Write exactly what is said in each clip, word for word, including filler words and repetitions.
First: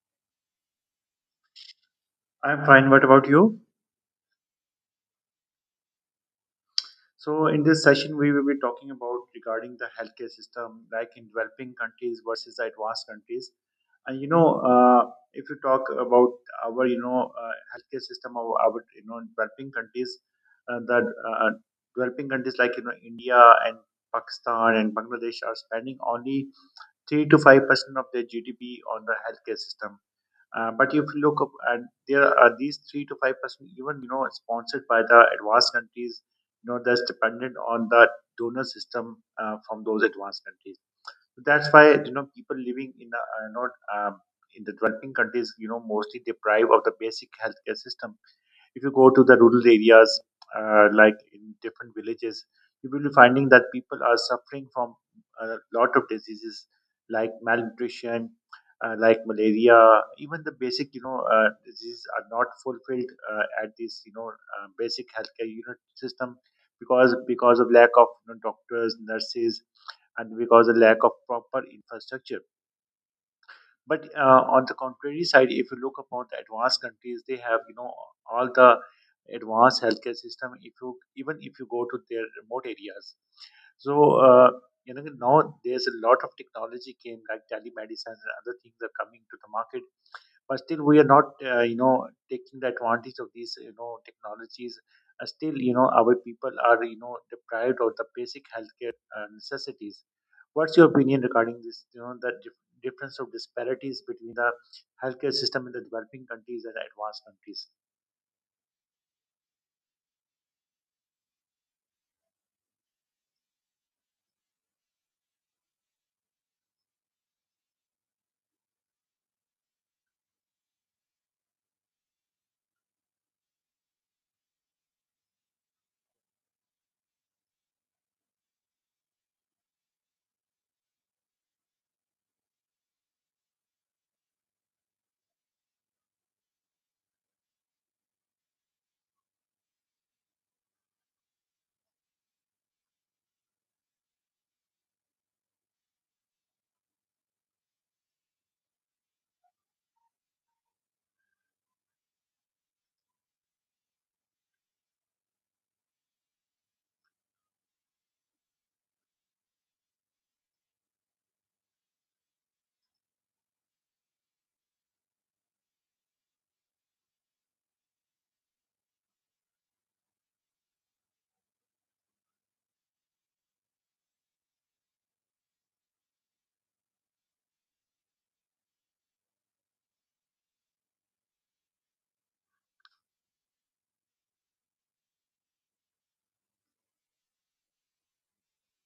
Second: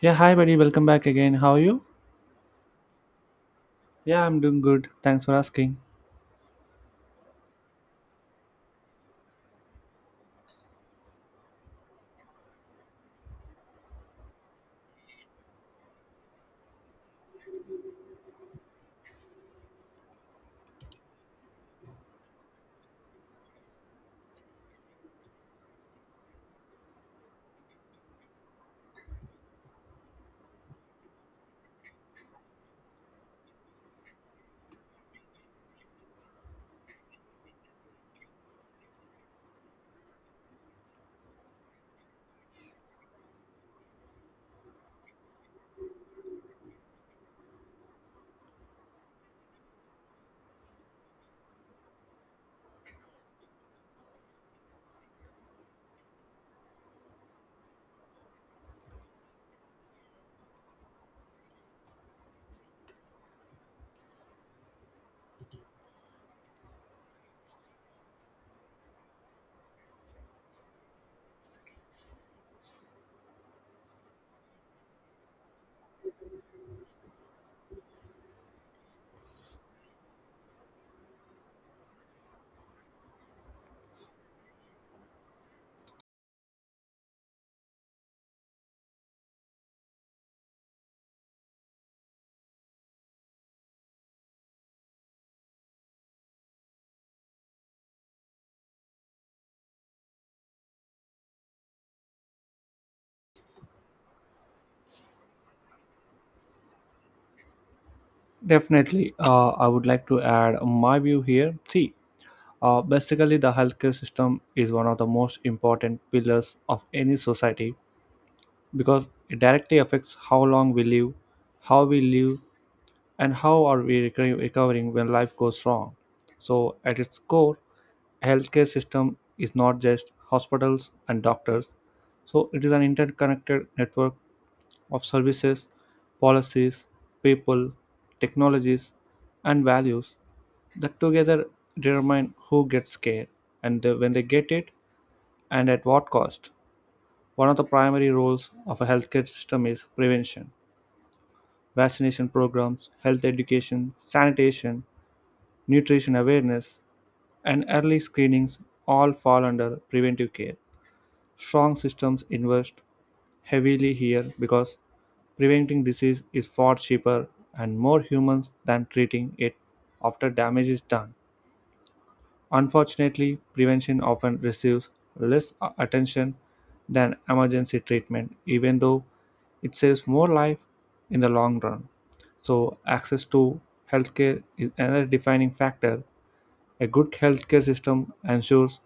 Yeah, hi buddy, welcome back again. How are you? I'm fine. What about you? Yeah, I'm doing good. Thanks for asking. So, in this session, we will be talking about regarding the healthcare system, like in developing countries versus the advanced countries. And you know, uh, if you talk about our, you know, uh, healthcare system of our, you know, developing countries, uh, the uh, developing countries like you know India and Pakistan and Bangladesh are spending only three to five percent of their G D P on the healthcare system. Uh, but if you look up and there are these three to five percent, even you know, sponsored by the advanced countries, you know, that's dependent on the donor system uh, from those advanced countries. So that's why you know people living in the uh, not um, in the developing countries, you know, mostly deprived of the basic healthcare system. If you go to the rural areas, uh, like in different villages, you will be finding that people are suffering from a lot of diseases like malnutrition, uh, like malaria. Even the basic, you know, uh, diseases are not fulfilled uh, at this, you know, uh, basic healthcare unit system because because of lack of you know, doctors, nurses, and because of lack of proper infrastructure. But uh, on the contrary side, if you look upon the advanced countries, they have you know all the advanced healthcare system. If you even if you go to their remote areas, so uh, you know now there's a lot of technology came like telemedicine and other things are coming to the market, but still we are not uh, you know taking the advantage of these you know technologies. Uh, still, you know our people are you know deprived of the basic healthcare uh, necessities. What's your opinion regarding this, you know the dif- difference of disparities between the healthcare system in the developing countries and advanced countries? Definitely, uh, I would like to add my view here. See, uh, basically, the healthcare system is one of the most important pillars of any society because it directly affects how long we live, how we live, and how are we reco- recovering when life goes wrong. So, at its core, healthcare system is not just hospitals and doctors so it is an interconnected network of services, policies, people, technologies, and values that together determine who gets care and the- when they get it and at what cost. One of the primary roles of a healthcare system is prevention. Vaccination programs, health education, sanitation, nutrition awareness, and early screenings all fall under preventive care. Strong systems invest heavily here because preventing disease is far cheaper and more human than treating it after damage is done. Unfortunately, prevention often receives less a- attention than emergency treatment, even though it saves more life in the long run. So, access to healthcare is another defining factor. A good healthcare system ensures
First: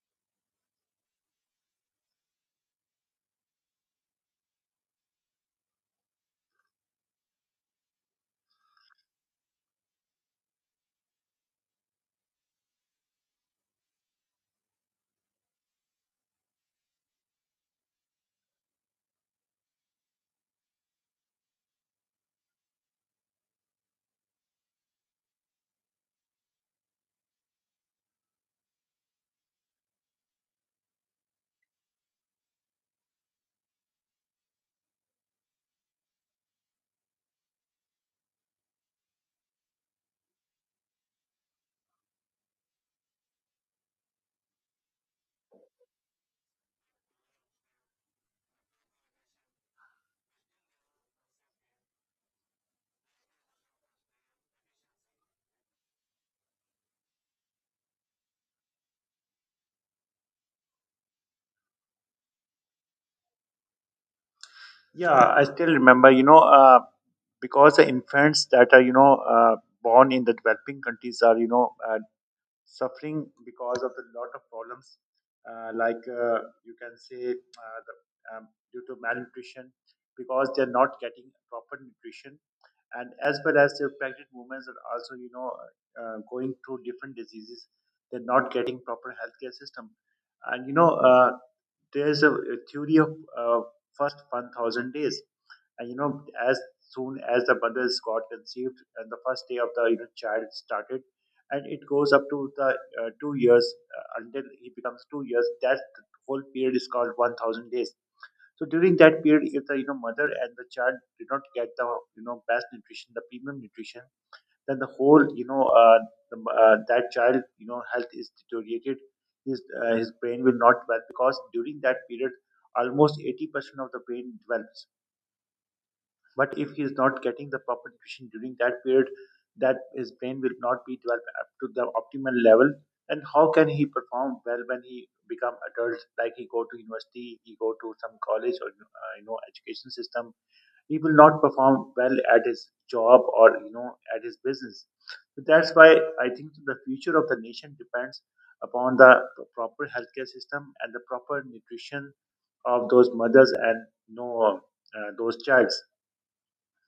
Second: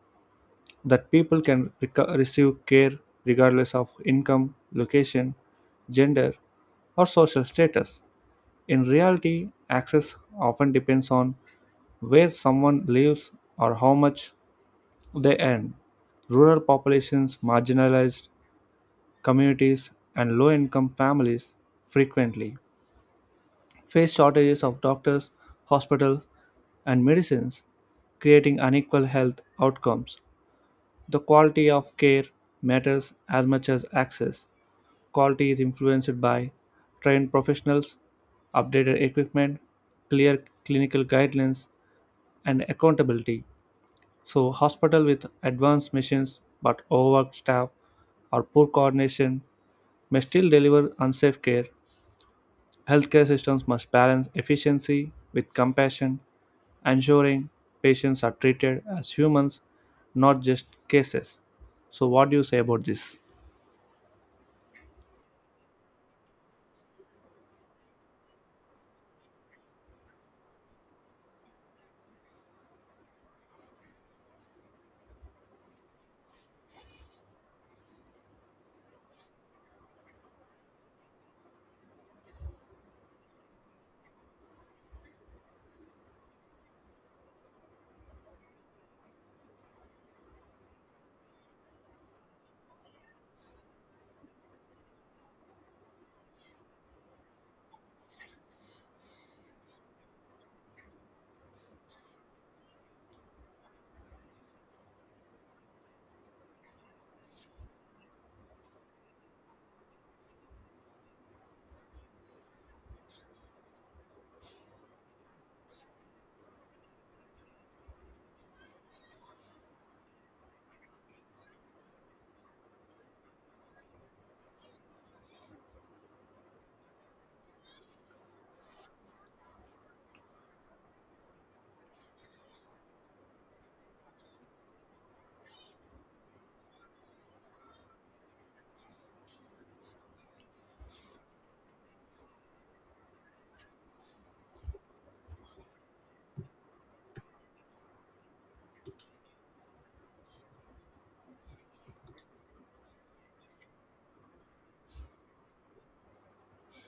that people can reco- receive care regardless of income, location, gender, or social status. In reality, access often depends on where someone lives or how much they earn. Rural populations, marginalized communities, and low income families frequently face shortages of doctors, hospitals, and medicines, creating unequal health outcomes. The quality of care matters as much as access. Quality is influenced by trained professionals, updated equipment, clear clinical guidelines, and accountability. So, hospital with advanced machines but overworked staff or poor coordination may still deliver unsafe care. Healthcare systems must balance efficiency with compassion, ensuring patients are treated as humans, not just cases. So, what do you say about this? Yeah, I still remember, you know uh, because the infants that are you know uh, born in the developing countries are you know uh, suffering because of the lot of problems, uh, like uh, you can say uh, the, um, due to malnutrition, because they're not getting proper nutrition. And as well as the pregnant women are also you know uh, going through different diseases. They're not getting proper healthcare system. And you know uh, there's a, a theory of uh, first one thousand days. And you know as soon as the brothers got conceived and the first day of the you know child started, and it goes up to the uh, two years, uh, until he becomes two years. That whole period is called one thousand days. So during that period, if the you know mother and the child did not get the you know best nutrition, the premium nutrition, then the whole you know uh, the, uh, that child you know health is deteriorated. His uh, his brain will not develop, because during that period almost eighty percent of the brain develops. But if he is not getting the proper nutrition during that period, that his brain will not be developed up to the optimal level. And how can he perform well when he become adult? Like, he go to university, he go to some college or uh, you know education system. He will not perform well at his job or you know at his business. So that's why I think the future of the nation depends upon the proper healthcare system and the proper nutrition of those mothers and, you know, uh, those childs.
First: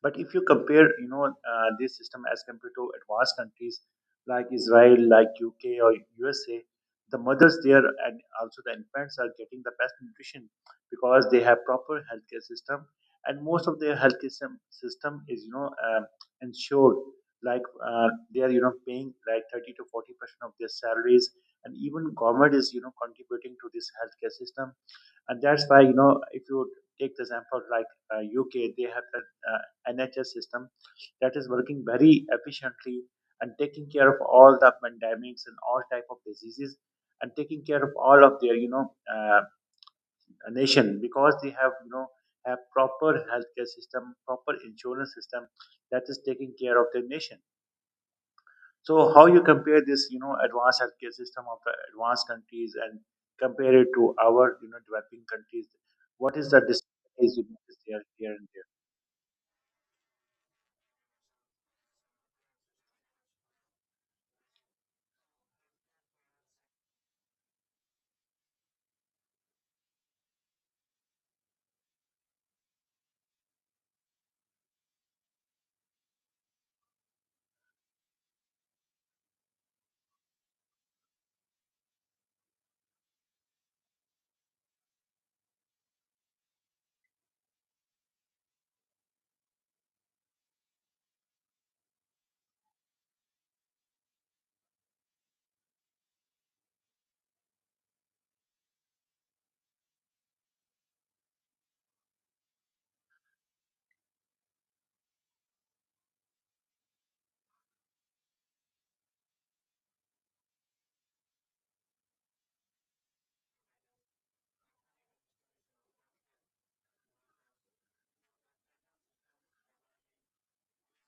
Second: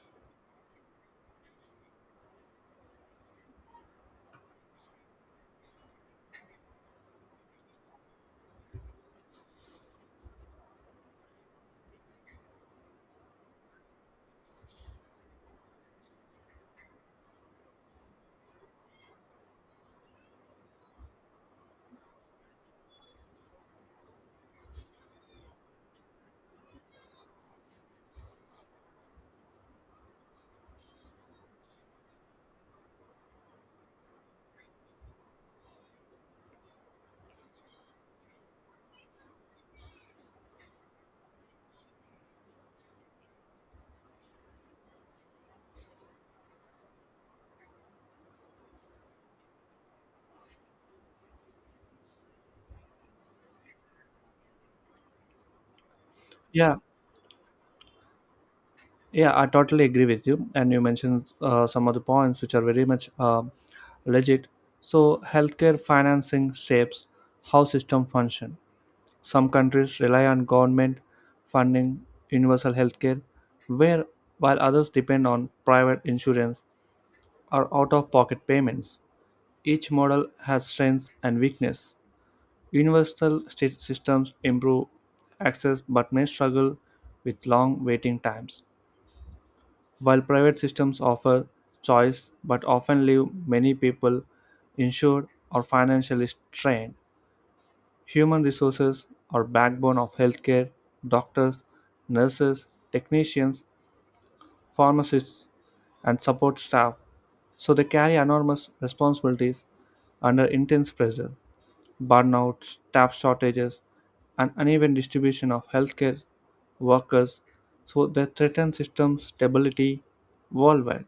But if you compare, you know, uh, this system as compared to advanced countries like Israel, like U K or U S A, the mothers there and also the infants are getting the best nutrition, because they have proper healthcare system, and most of their healthcare system, system is, you know, um ensured. Like, uh, they are, you know, paying like thirty to forty percent of their salaries, and even government is, you know, contributing to this healthcare system. And that's why, you know if you take the example like uh, U K, they have that uh, N H S system that is working very efficiently, and taking care of all the pandemics and all type of diseases, and taking care of all of their, you know uh, nation, because they have you know have proper healthcare system, proper insurance system that is taking care of their nation. So how you compare this, you know, advanced healthcare system of the advanced countries and compare it to our, you know, developing countries? What is the Yeah, disparities you notice there, here and there? yeah, I totally agree with you. And you mentioned uh, some of the points which are very much uh, legit. So, healthcare financing shapes how system function. Some countries rely on government funding universal healthcare, where while others depend on private insurance or out-of-pocket payments. Each model has strengths and weakness. Universal sys- systems improve access but may struggle with long waiting times. While private systems offer choice but often leave many people insured or financially strained, human resources are backbone of healthcare. Doctors, nurses, technicians, pharmacists, and support staff, so they carry enormous responsibilities under intense pressure. Burnout, staff shortages, and uneven distribution of healthcare workers, so they threaten system stability worldwide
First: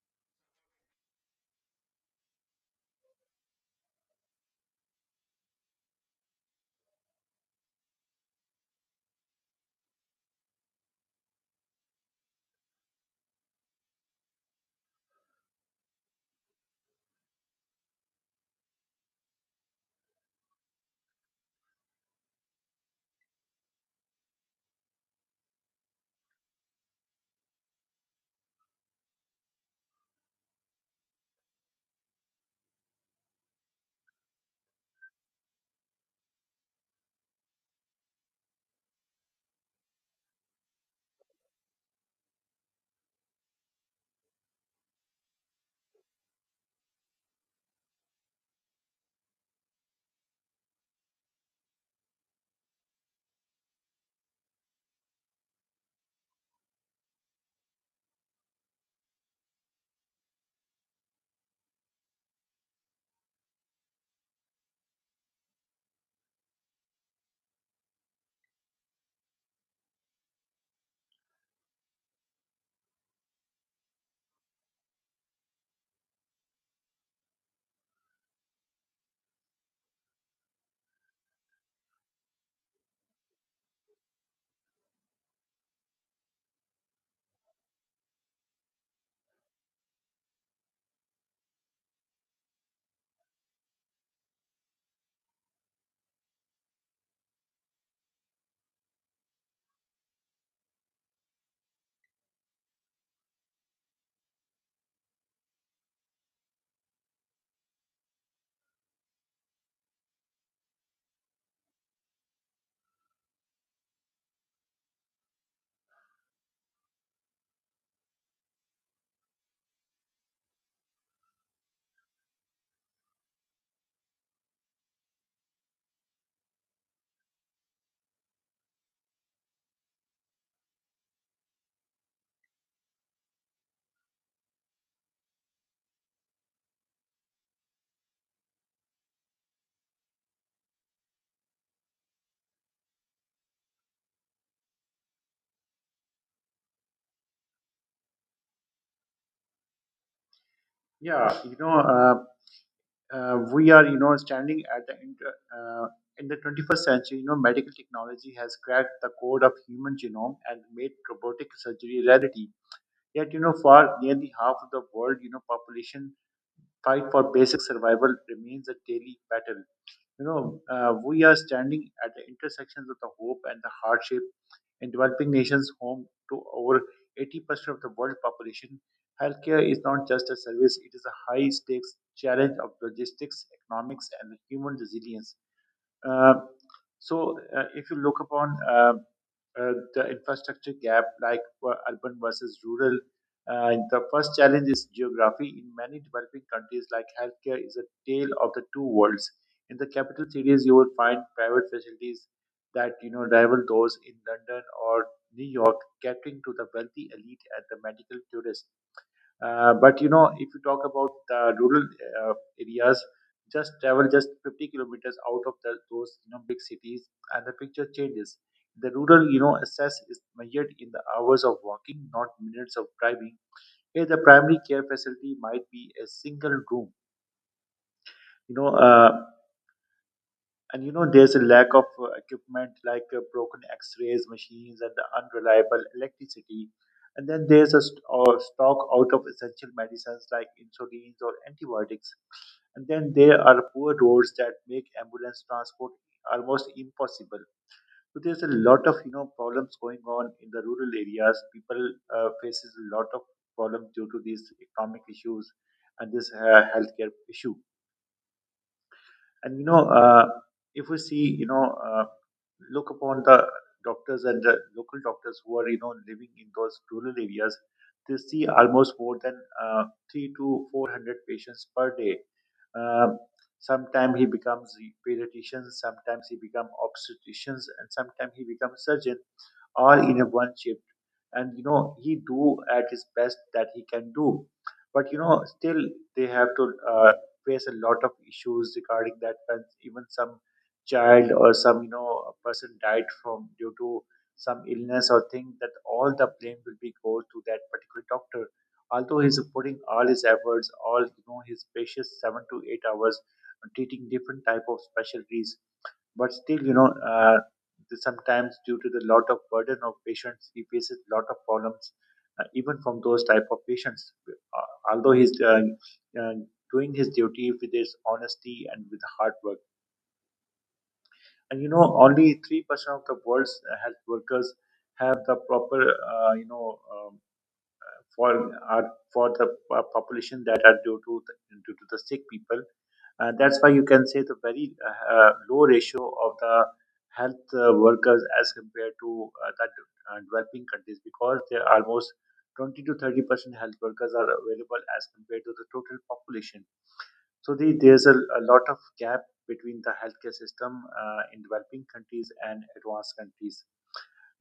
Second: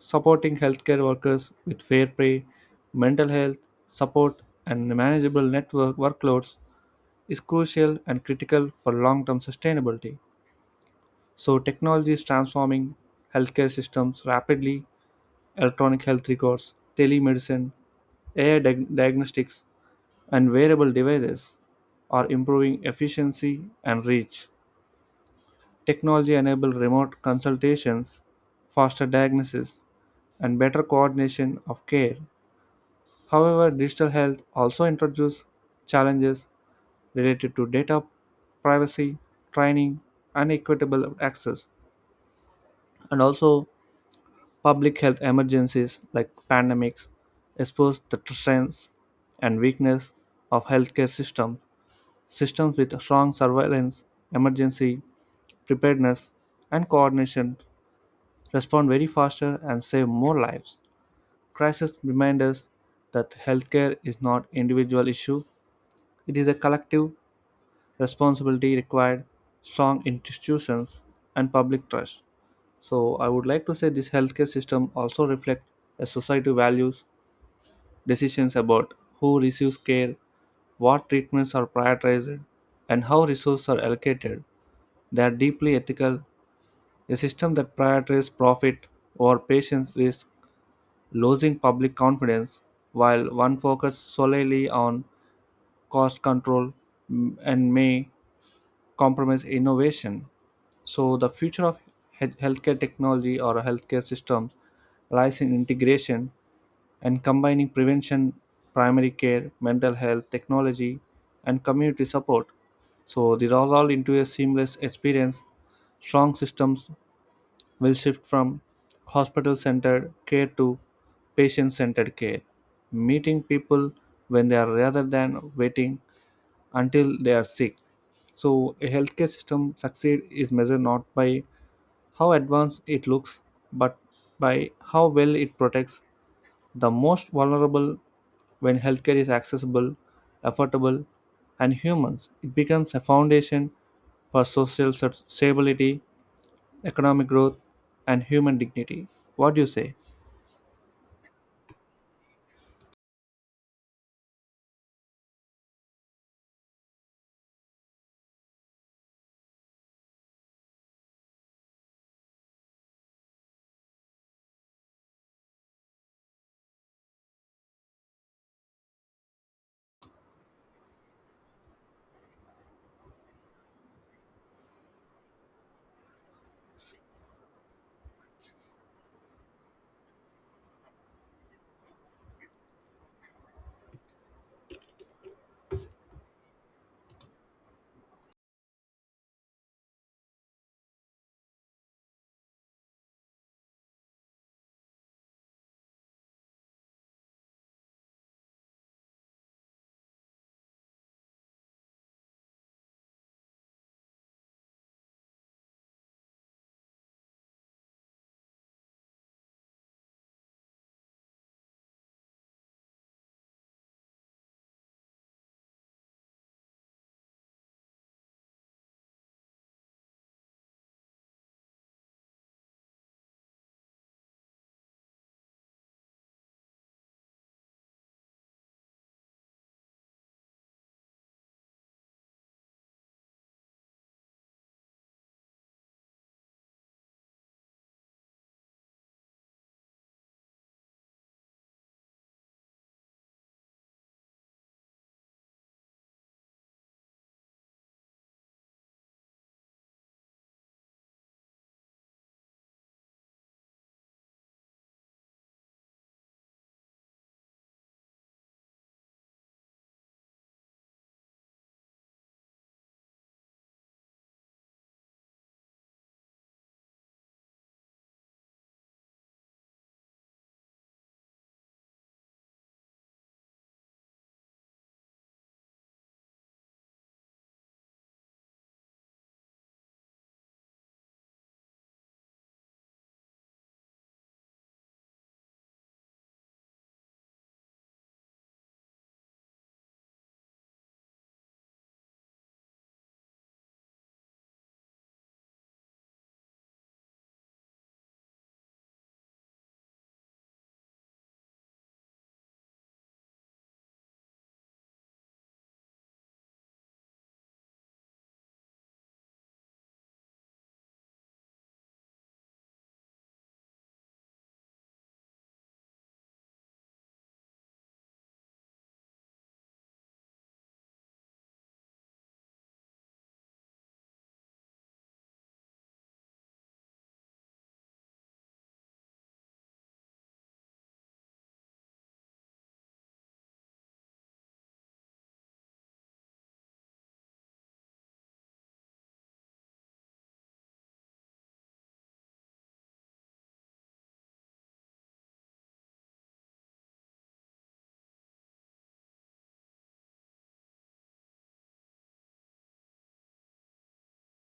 supporting healthcare workers with fair pay, mental health support, and manageable network workloads is crucial and critical for long term sustainability. So, technology is transforming healthcare systems rapidly, electronic health records, telemedicine, A I diag- diagnostics, and wearable devices are improving efficiency and reach. Technology enables remote consultations, faster diagnosis, and better coordination of care. However, digital health also introduces challenges related to data privacy, training, and equitable access, and also public health emergencies like pandemics expose the strengths and weakness of healthcare systems. Systems with strong surveillance, emergency preparedness, and coordination respond very faster and save more lives. Crisis remind us that healthcare is not individual issue; it is a collective responsibility required strong institutions and public trust. So I would like to say this healthcare system also reflects a society values decisions about who receives care, what treatments are prioritized, and how resources are allocated. They are deeply ethical. A system that prioritizes profit over patients risks losing public confidence while one focuses solely on cost control mm, and may compromise innovation. So the future of he- healthcare technology or healthcare systems lies in integration and combining prevention, primary care, mental health, technology, and community support. So these are all into a seamless experience. Strong systems will shift from hospital-centered care to patient-centered care, meeting people when they are rather than waiting until they are sick. So a healthcare system succeed is measured not by how advanced it looks, but by how well it protects the most vulnerable when healthcare is accessible, affordable, and human, it becomes a foundation for social st- stability, economic growth, and human dignity. What do you say? Yeah, you know, uh, uh, we are, you know, standing at the inter, uh, in the twenty-first century. You know, medical technology has cracked the code of human genome and made robotic surgery a reality. Yet, you know, for nearly half of the world, you know, population, fight for basic survival remains a daily battle. You know, uh, we are standing at the intersections of the hope and the hardship in developing nations, home to over eighty percent of the world population. Healthcare is not just a service, it is a high stakes challenge of logistics, economics, and human resilience. Uh, so, uh, if you look upon uh, uh, the infrastructure gap, like uh, urban versus rural, uh, the first challenge is geography. In many developing countries, like, healthcare is a tale of the two worlds. In the capital cities, you will find private facilities that you know rival those in London or New York, catering to the wealthy elite and the medical tourists. Uh, but, you know, if you talk about the rural uh, areas, just travel just fifty kilometers out of the, those you know big cities, and the picture changes. The rural, you know access is measured in the hours of walking, not minutes of driving. Here, the primary care facility might be a single room. You know. Uh, and, you know, there's a lack of uh, equipment, like uh, broken x rays machines and the unreliable electricity. And then there's a st- uh, stock out of essential medicines like insulins or antibiotics. And then there are poor roads that make ambulance transport almost impossible. So there's a lot of you know problems going on in the rural areas. People uh, faces a lot of problems due to these economic issues and this uh, healthcare issue. And, you know, uh, if we see, you know, uh, look upon the doctors and the local doctors who are, you know, living in those rural areas, they see almost more than uh, three to four hundred patients per day. Um Sometimes he becomes pediatrician, sometimes he becomes obstetricians, and sometimes he becomes surgeon, all in a one. And you know he do at his best that he can do, but you know still they have to uh, face a lot of issues regarding that. And even some child or some you know person died from due to some illness or thing, that all the blame will be go to that particular doctor, although he's putting all his efforts, all you know his precious seven to eight hours on treating different type of specialties. But still, you know, uh, the- sometimes due to the lot of burden of patients, he faces lot of problems, uh, even from those type of patients. Uh, although he's uh, uh, doing his duty with his honesty and with hard work. And, you know, only three percent of the world's uh, health workers have the proper, uh, you know. Um, for are for the uh, population that are due to the, due to the sick people. Uh, that's why you can say the very uh, uh, low ratio of the health uh, workers as compared to uh, that uh, developing countries, because there are almost twenty to thirty percent health workers are available as compared to the total population. So the, there's a, a lot of gap between the healthcare system uh, in developing countries and advanced countries.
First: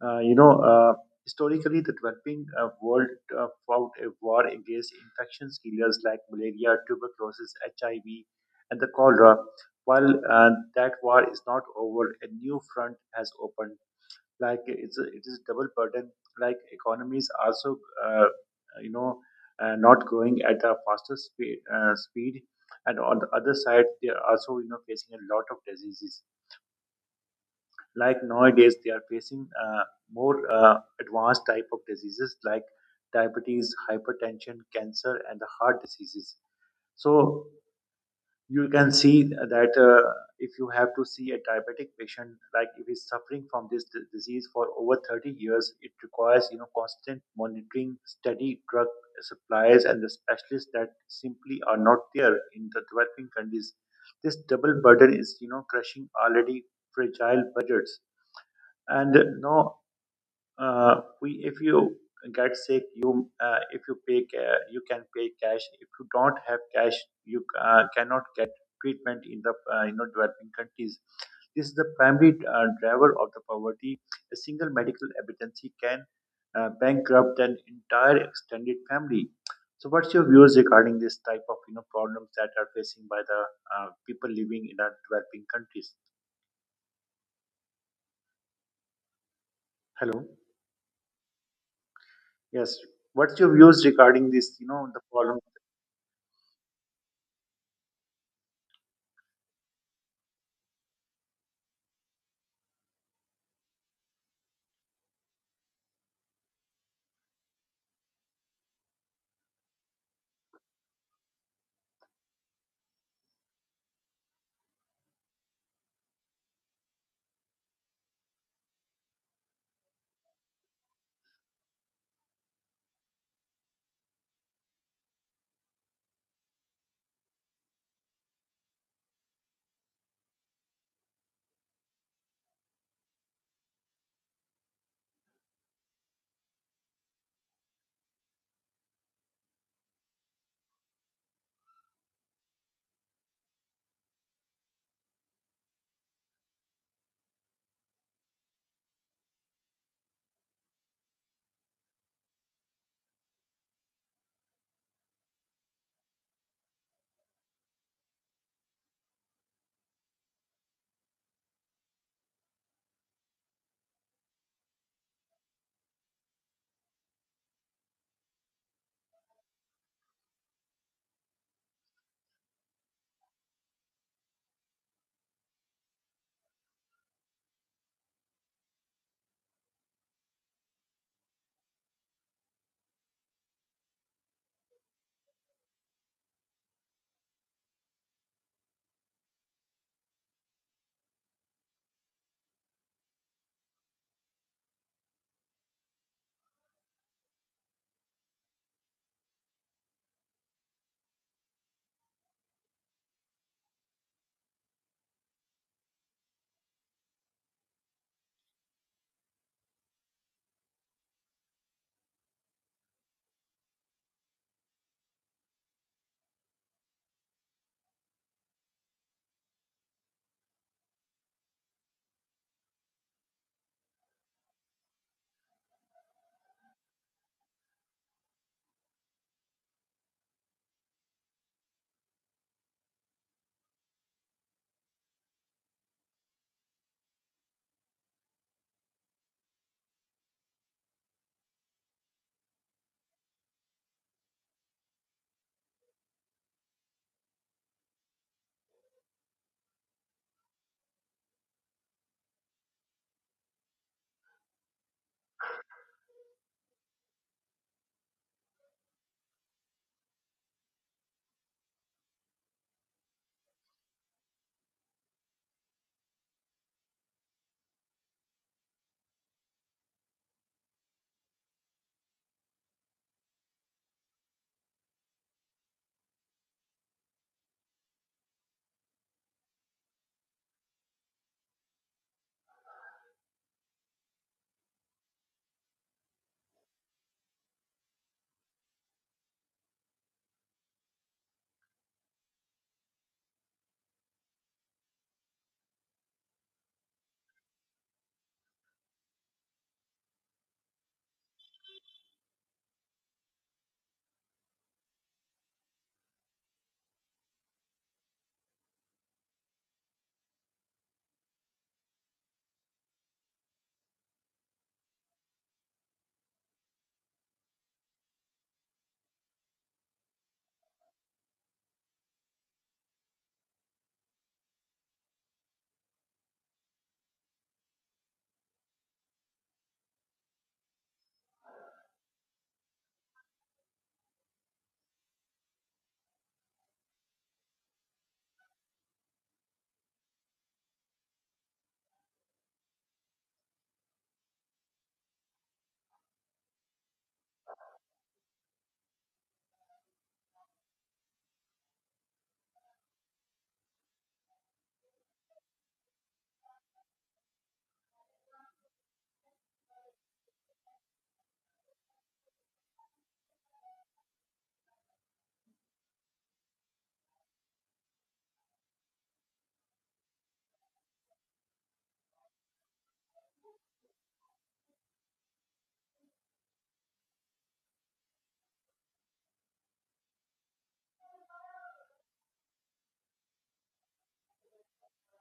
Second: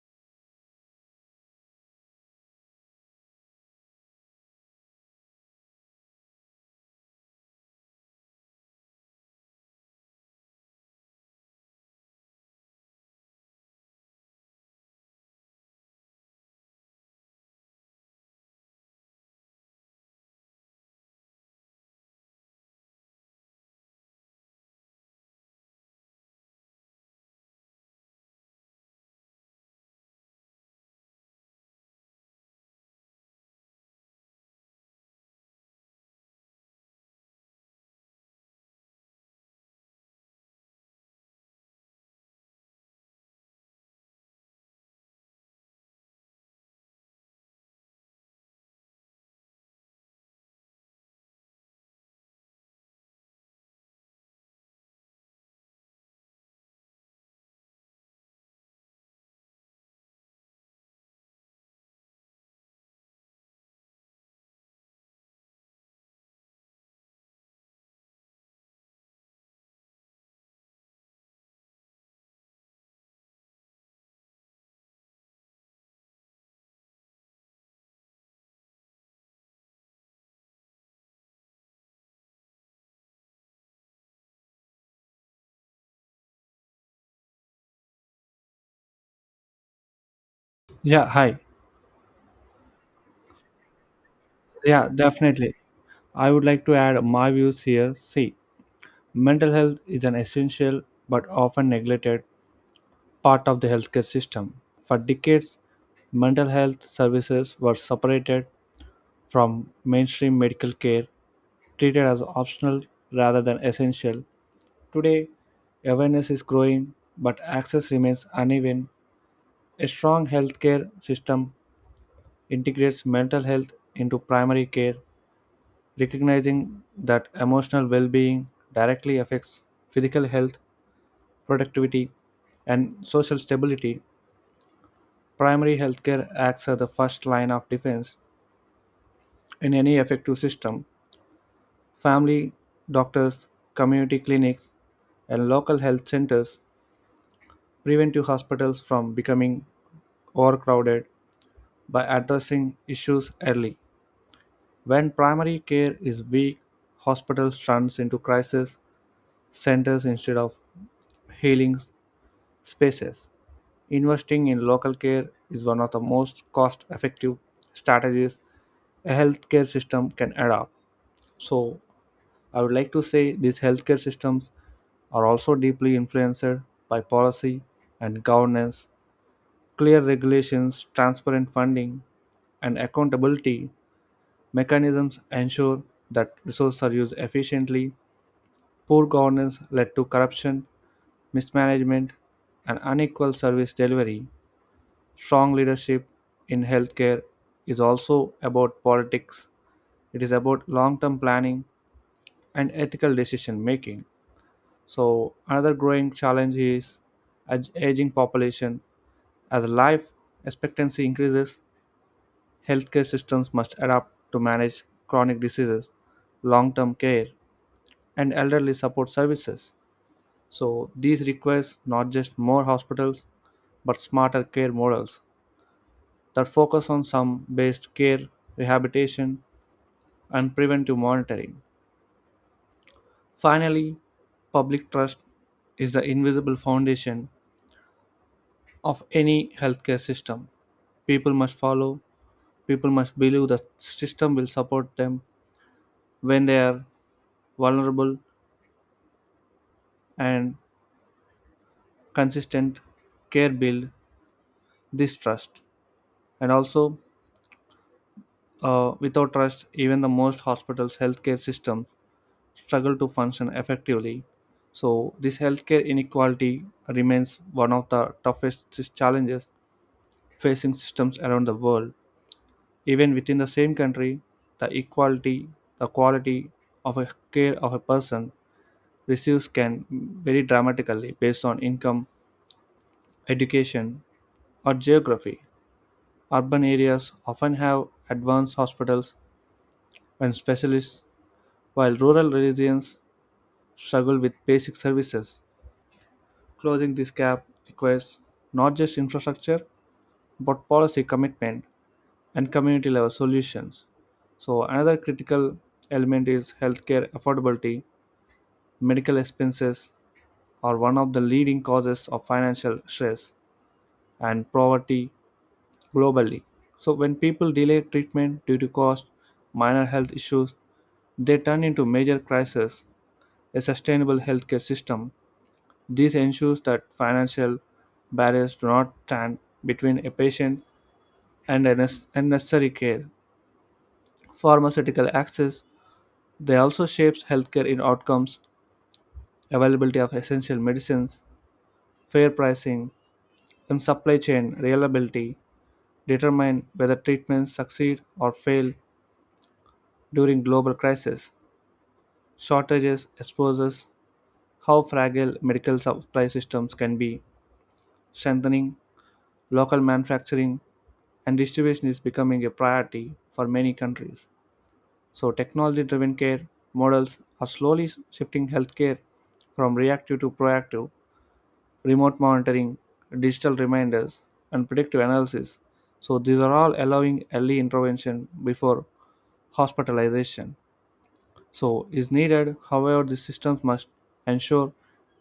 Uh, you know, uh, Historically, the developing uh, world uh, fought a war against infectious killers like malaria, tuberculosis, H I V, and the cholera. While uh, that war is not over, a new front has opened. Like it's a, it is double burden. Like, economies also, uh, you know, uh, not growing at a faster speed, uh, speed. And on the other side, they are also you know facing a lot of diseases. Like, nowadays they are facing uh, more uh, advanced type of diseases like diabetes, hypertension, cancer, and the heart diseases. So you can see that uh, if you have to see a diabetic patient, like if he's suffering from this d- disease for over thirty years, it requires you know constant monitoring, steady drug supplies, and the specialists that simply are not there in the developing countries. This double burden is you know crushing already fragile budgets. And uh, no uh, we if you get sick, you uh, if you pay ca- you can pay cash. If you don't have cash, you uh, cannot get treatment in the uh, you know developing countries. This is the primary uh, driver of the poverty. A single medical emergency can uh, bankrupt an entire extended family. So what's your views regarding this type of you know problems that are facing by the uh, people living in our developing countries? Hello? Yeah, hi. Yes. What's your views regarding this? You Yeah, know, the problem. definitely. I would like to add my views here. See, mental health is an essential but often neglected part of the healthcare system. For decades, mental health services were separated from mainstream medical care, treated as optional rather than essential. Today, awareness is growing, but access remains uneven. A strong healthcare system integrates mental health into primary care, recognizing that emotional well being directly affects physical health, productivity, and social stability. Primary healthcare acts as the first line of defense in any effective system. Family doctors, community clinics, and local health centers prevent your hospitals from becoming overcrowded by addressing issues early. When primary care is weak, hospitals turn into crisis centers instead of healing spaces. Investing in local care is one of the most cost effective strategies a healthcare system can adopt. So, I would like to say these healthcare systems are also deeply influenced by policy and governance. Clear regulations, transparent funding, and accountability mechanisms ensure that resources are used efficiently. Poor governance led to corruption, mismanagement, and unequal service delivery. Strong leadership in healthcare is also about politics. It is about long term planning and ethical decision making. So, another growing challenge is ag- aging population. As life expectancy increases, healthcare systems must adapt to manage chronic diseases, long term care, and elderly support services. So, these requires not just more hospitals but smarter care models that focus on some based care, rehabilitation, and preventive monitoring. Finally, public trust is the invisible foundation of any healthcare system. People must follow, people must believe the system will support them when they are vulnerable, and consistent care build this trust. And also, uh, without trust, even the most hospitals' healthcare systems struggle to function effectively. So, this healthcare inequality remains one of the toughest challenges facing systems around the world. Even within the same country, the equality, the quality of a care of a person receives can vary dramatically based on income, education, or geography. Urban areas often have advanced hospitals and specialists, while rural regions struggle with basic services. Closing this gap requires not just infrastructure but policy commitment and community level solutions. So another critical element is healthcare affordability. Medical expenses are one of the leading causes of financial stress and poverty globally. So when people delay treatment due to cost, minor health issues, they turn into major crises. A sustainable healthcare system this ensures that financial barriers do not stand between a patient and a nec- and necessary care. Pharmaceutical access they also shapes healthcare in outcomes availability of essential medicines, fair pricing, and supply chain reliability determine whether treatments succeed or fail during global crises. Shortages exposes how fragile medical supply systems can be. Strengthening local manufacturing and distribution is becoming a priority for many countries. So, technology driven care models are slowly shifting healthcare from reactive to proactive, remote monitoring, digital reminders, and predictive analysis. So these are all allowing early intervention before hospitalization. So is needed. However, the systems must ensure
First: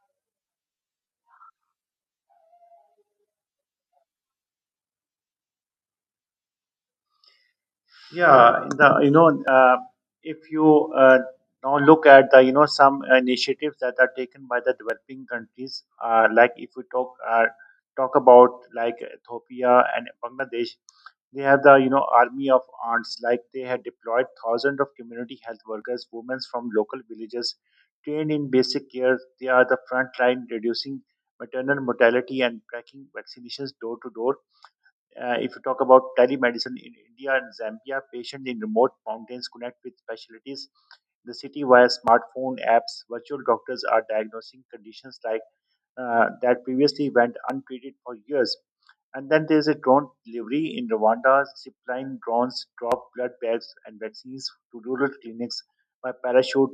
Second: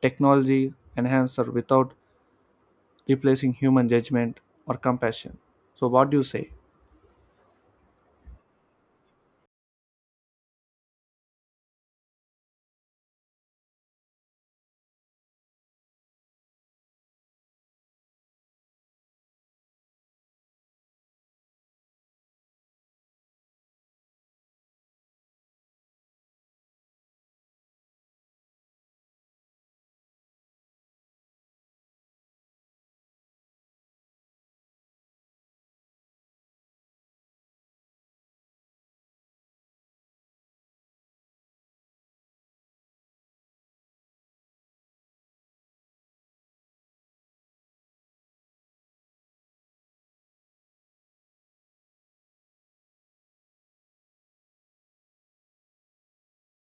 technology enhancer without replacing human judgment or compassion. So what do you say? Yeah, in the you know, uh, if you, uh, now look at the, you know some initiatives that are taken by the developing countries, uh, like if we talk uh, talk about like Ethiopia and Bangladesh, they have the, you know army of ants. Like, they had deployed thousands of community health workers, women from local villages, trained in basic care. They are the front line reducing maternal mortality and tracking vaccinations door to door. Uh, if you talk about telemedicine in India and Zambia, patients in remote mountains connect with specialties in the city via smartphone apps. Virtual doctors are diagnosing conditions like uh, that previously went untreated for years. And then there's a drone delivery in Rwanda. Zipline drones drop blood bags and vaccines to rural clinics by parachute,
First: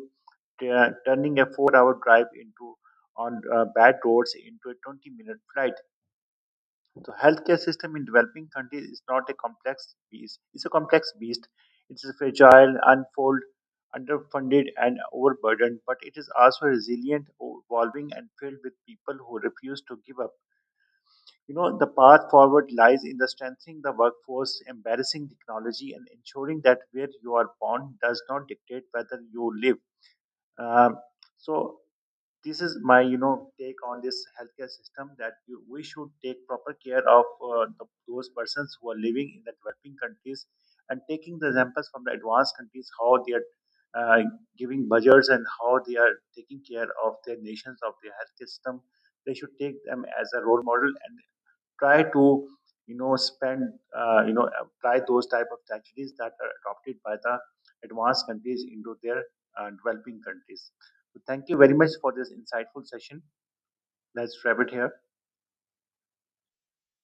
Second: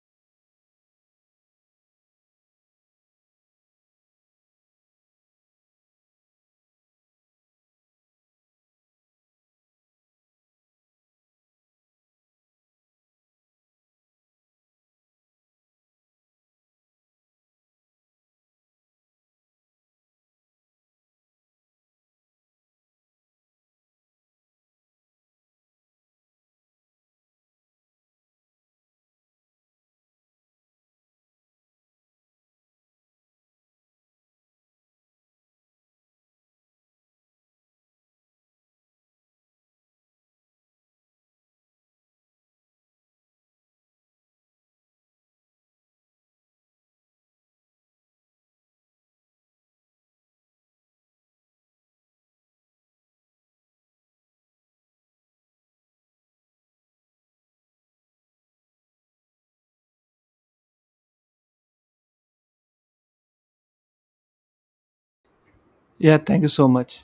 tu- turning a four-hour drive into on uh, bad roads into a twenty-minute flight. The healthcare system in developing countries is not a complex beast. It's a complex beast. It is fragile, unfold, underfunded, and overburdened, but it is also resilient, evolving, and filled with people who refuse to give up. You know, the path forward lies in the strengthening the workforce, embarrassing technology, and ensuring that where you are born does not dictate whether you live. Um, so this is my, you know take on this healthcare system, that you, we should take proper care of, uh, the, those persons who are living in the developing countries, and taking the examples from the advanced countries, how they are uh, giving budgets and how they are taking care of their nations, of their healthcare system. They should take them as a role model and try to you know spend, uh, you know apply those type of strategies that are adopted by the advanced countries into their uh, developing countries. So thank you very much for this insightful session. Let's wrap it here. Yeah, thank you so much.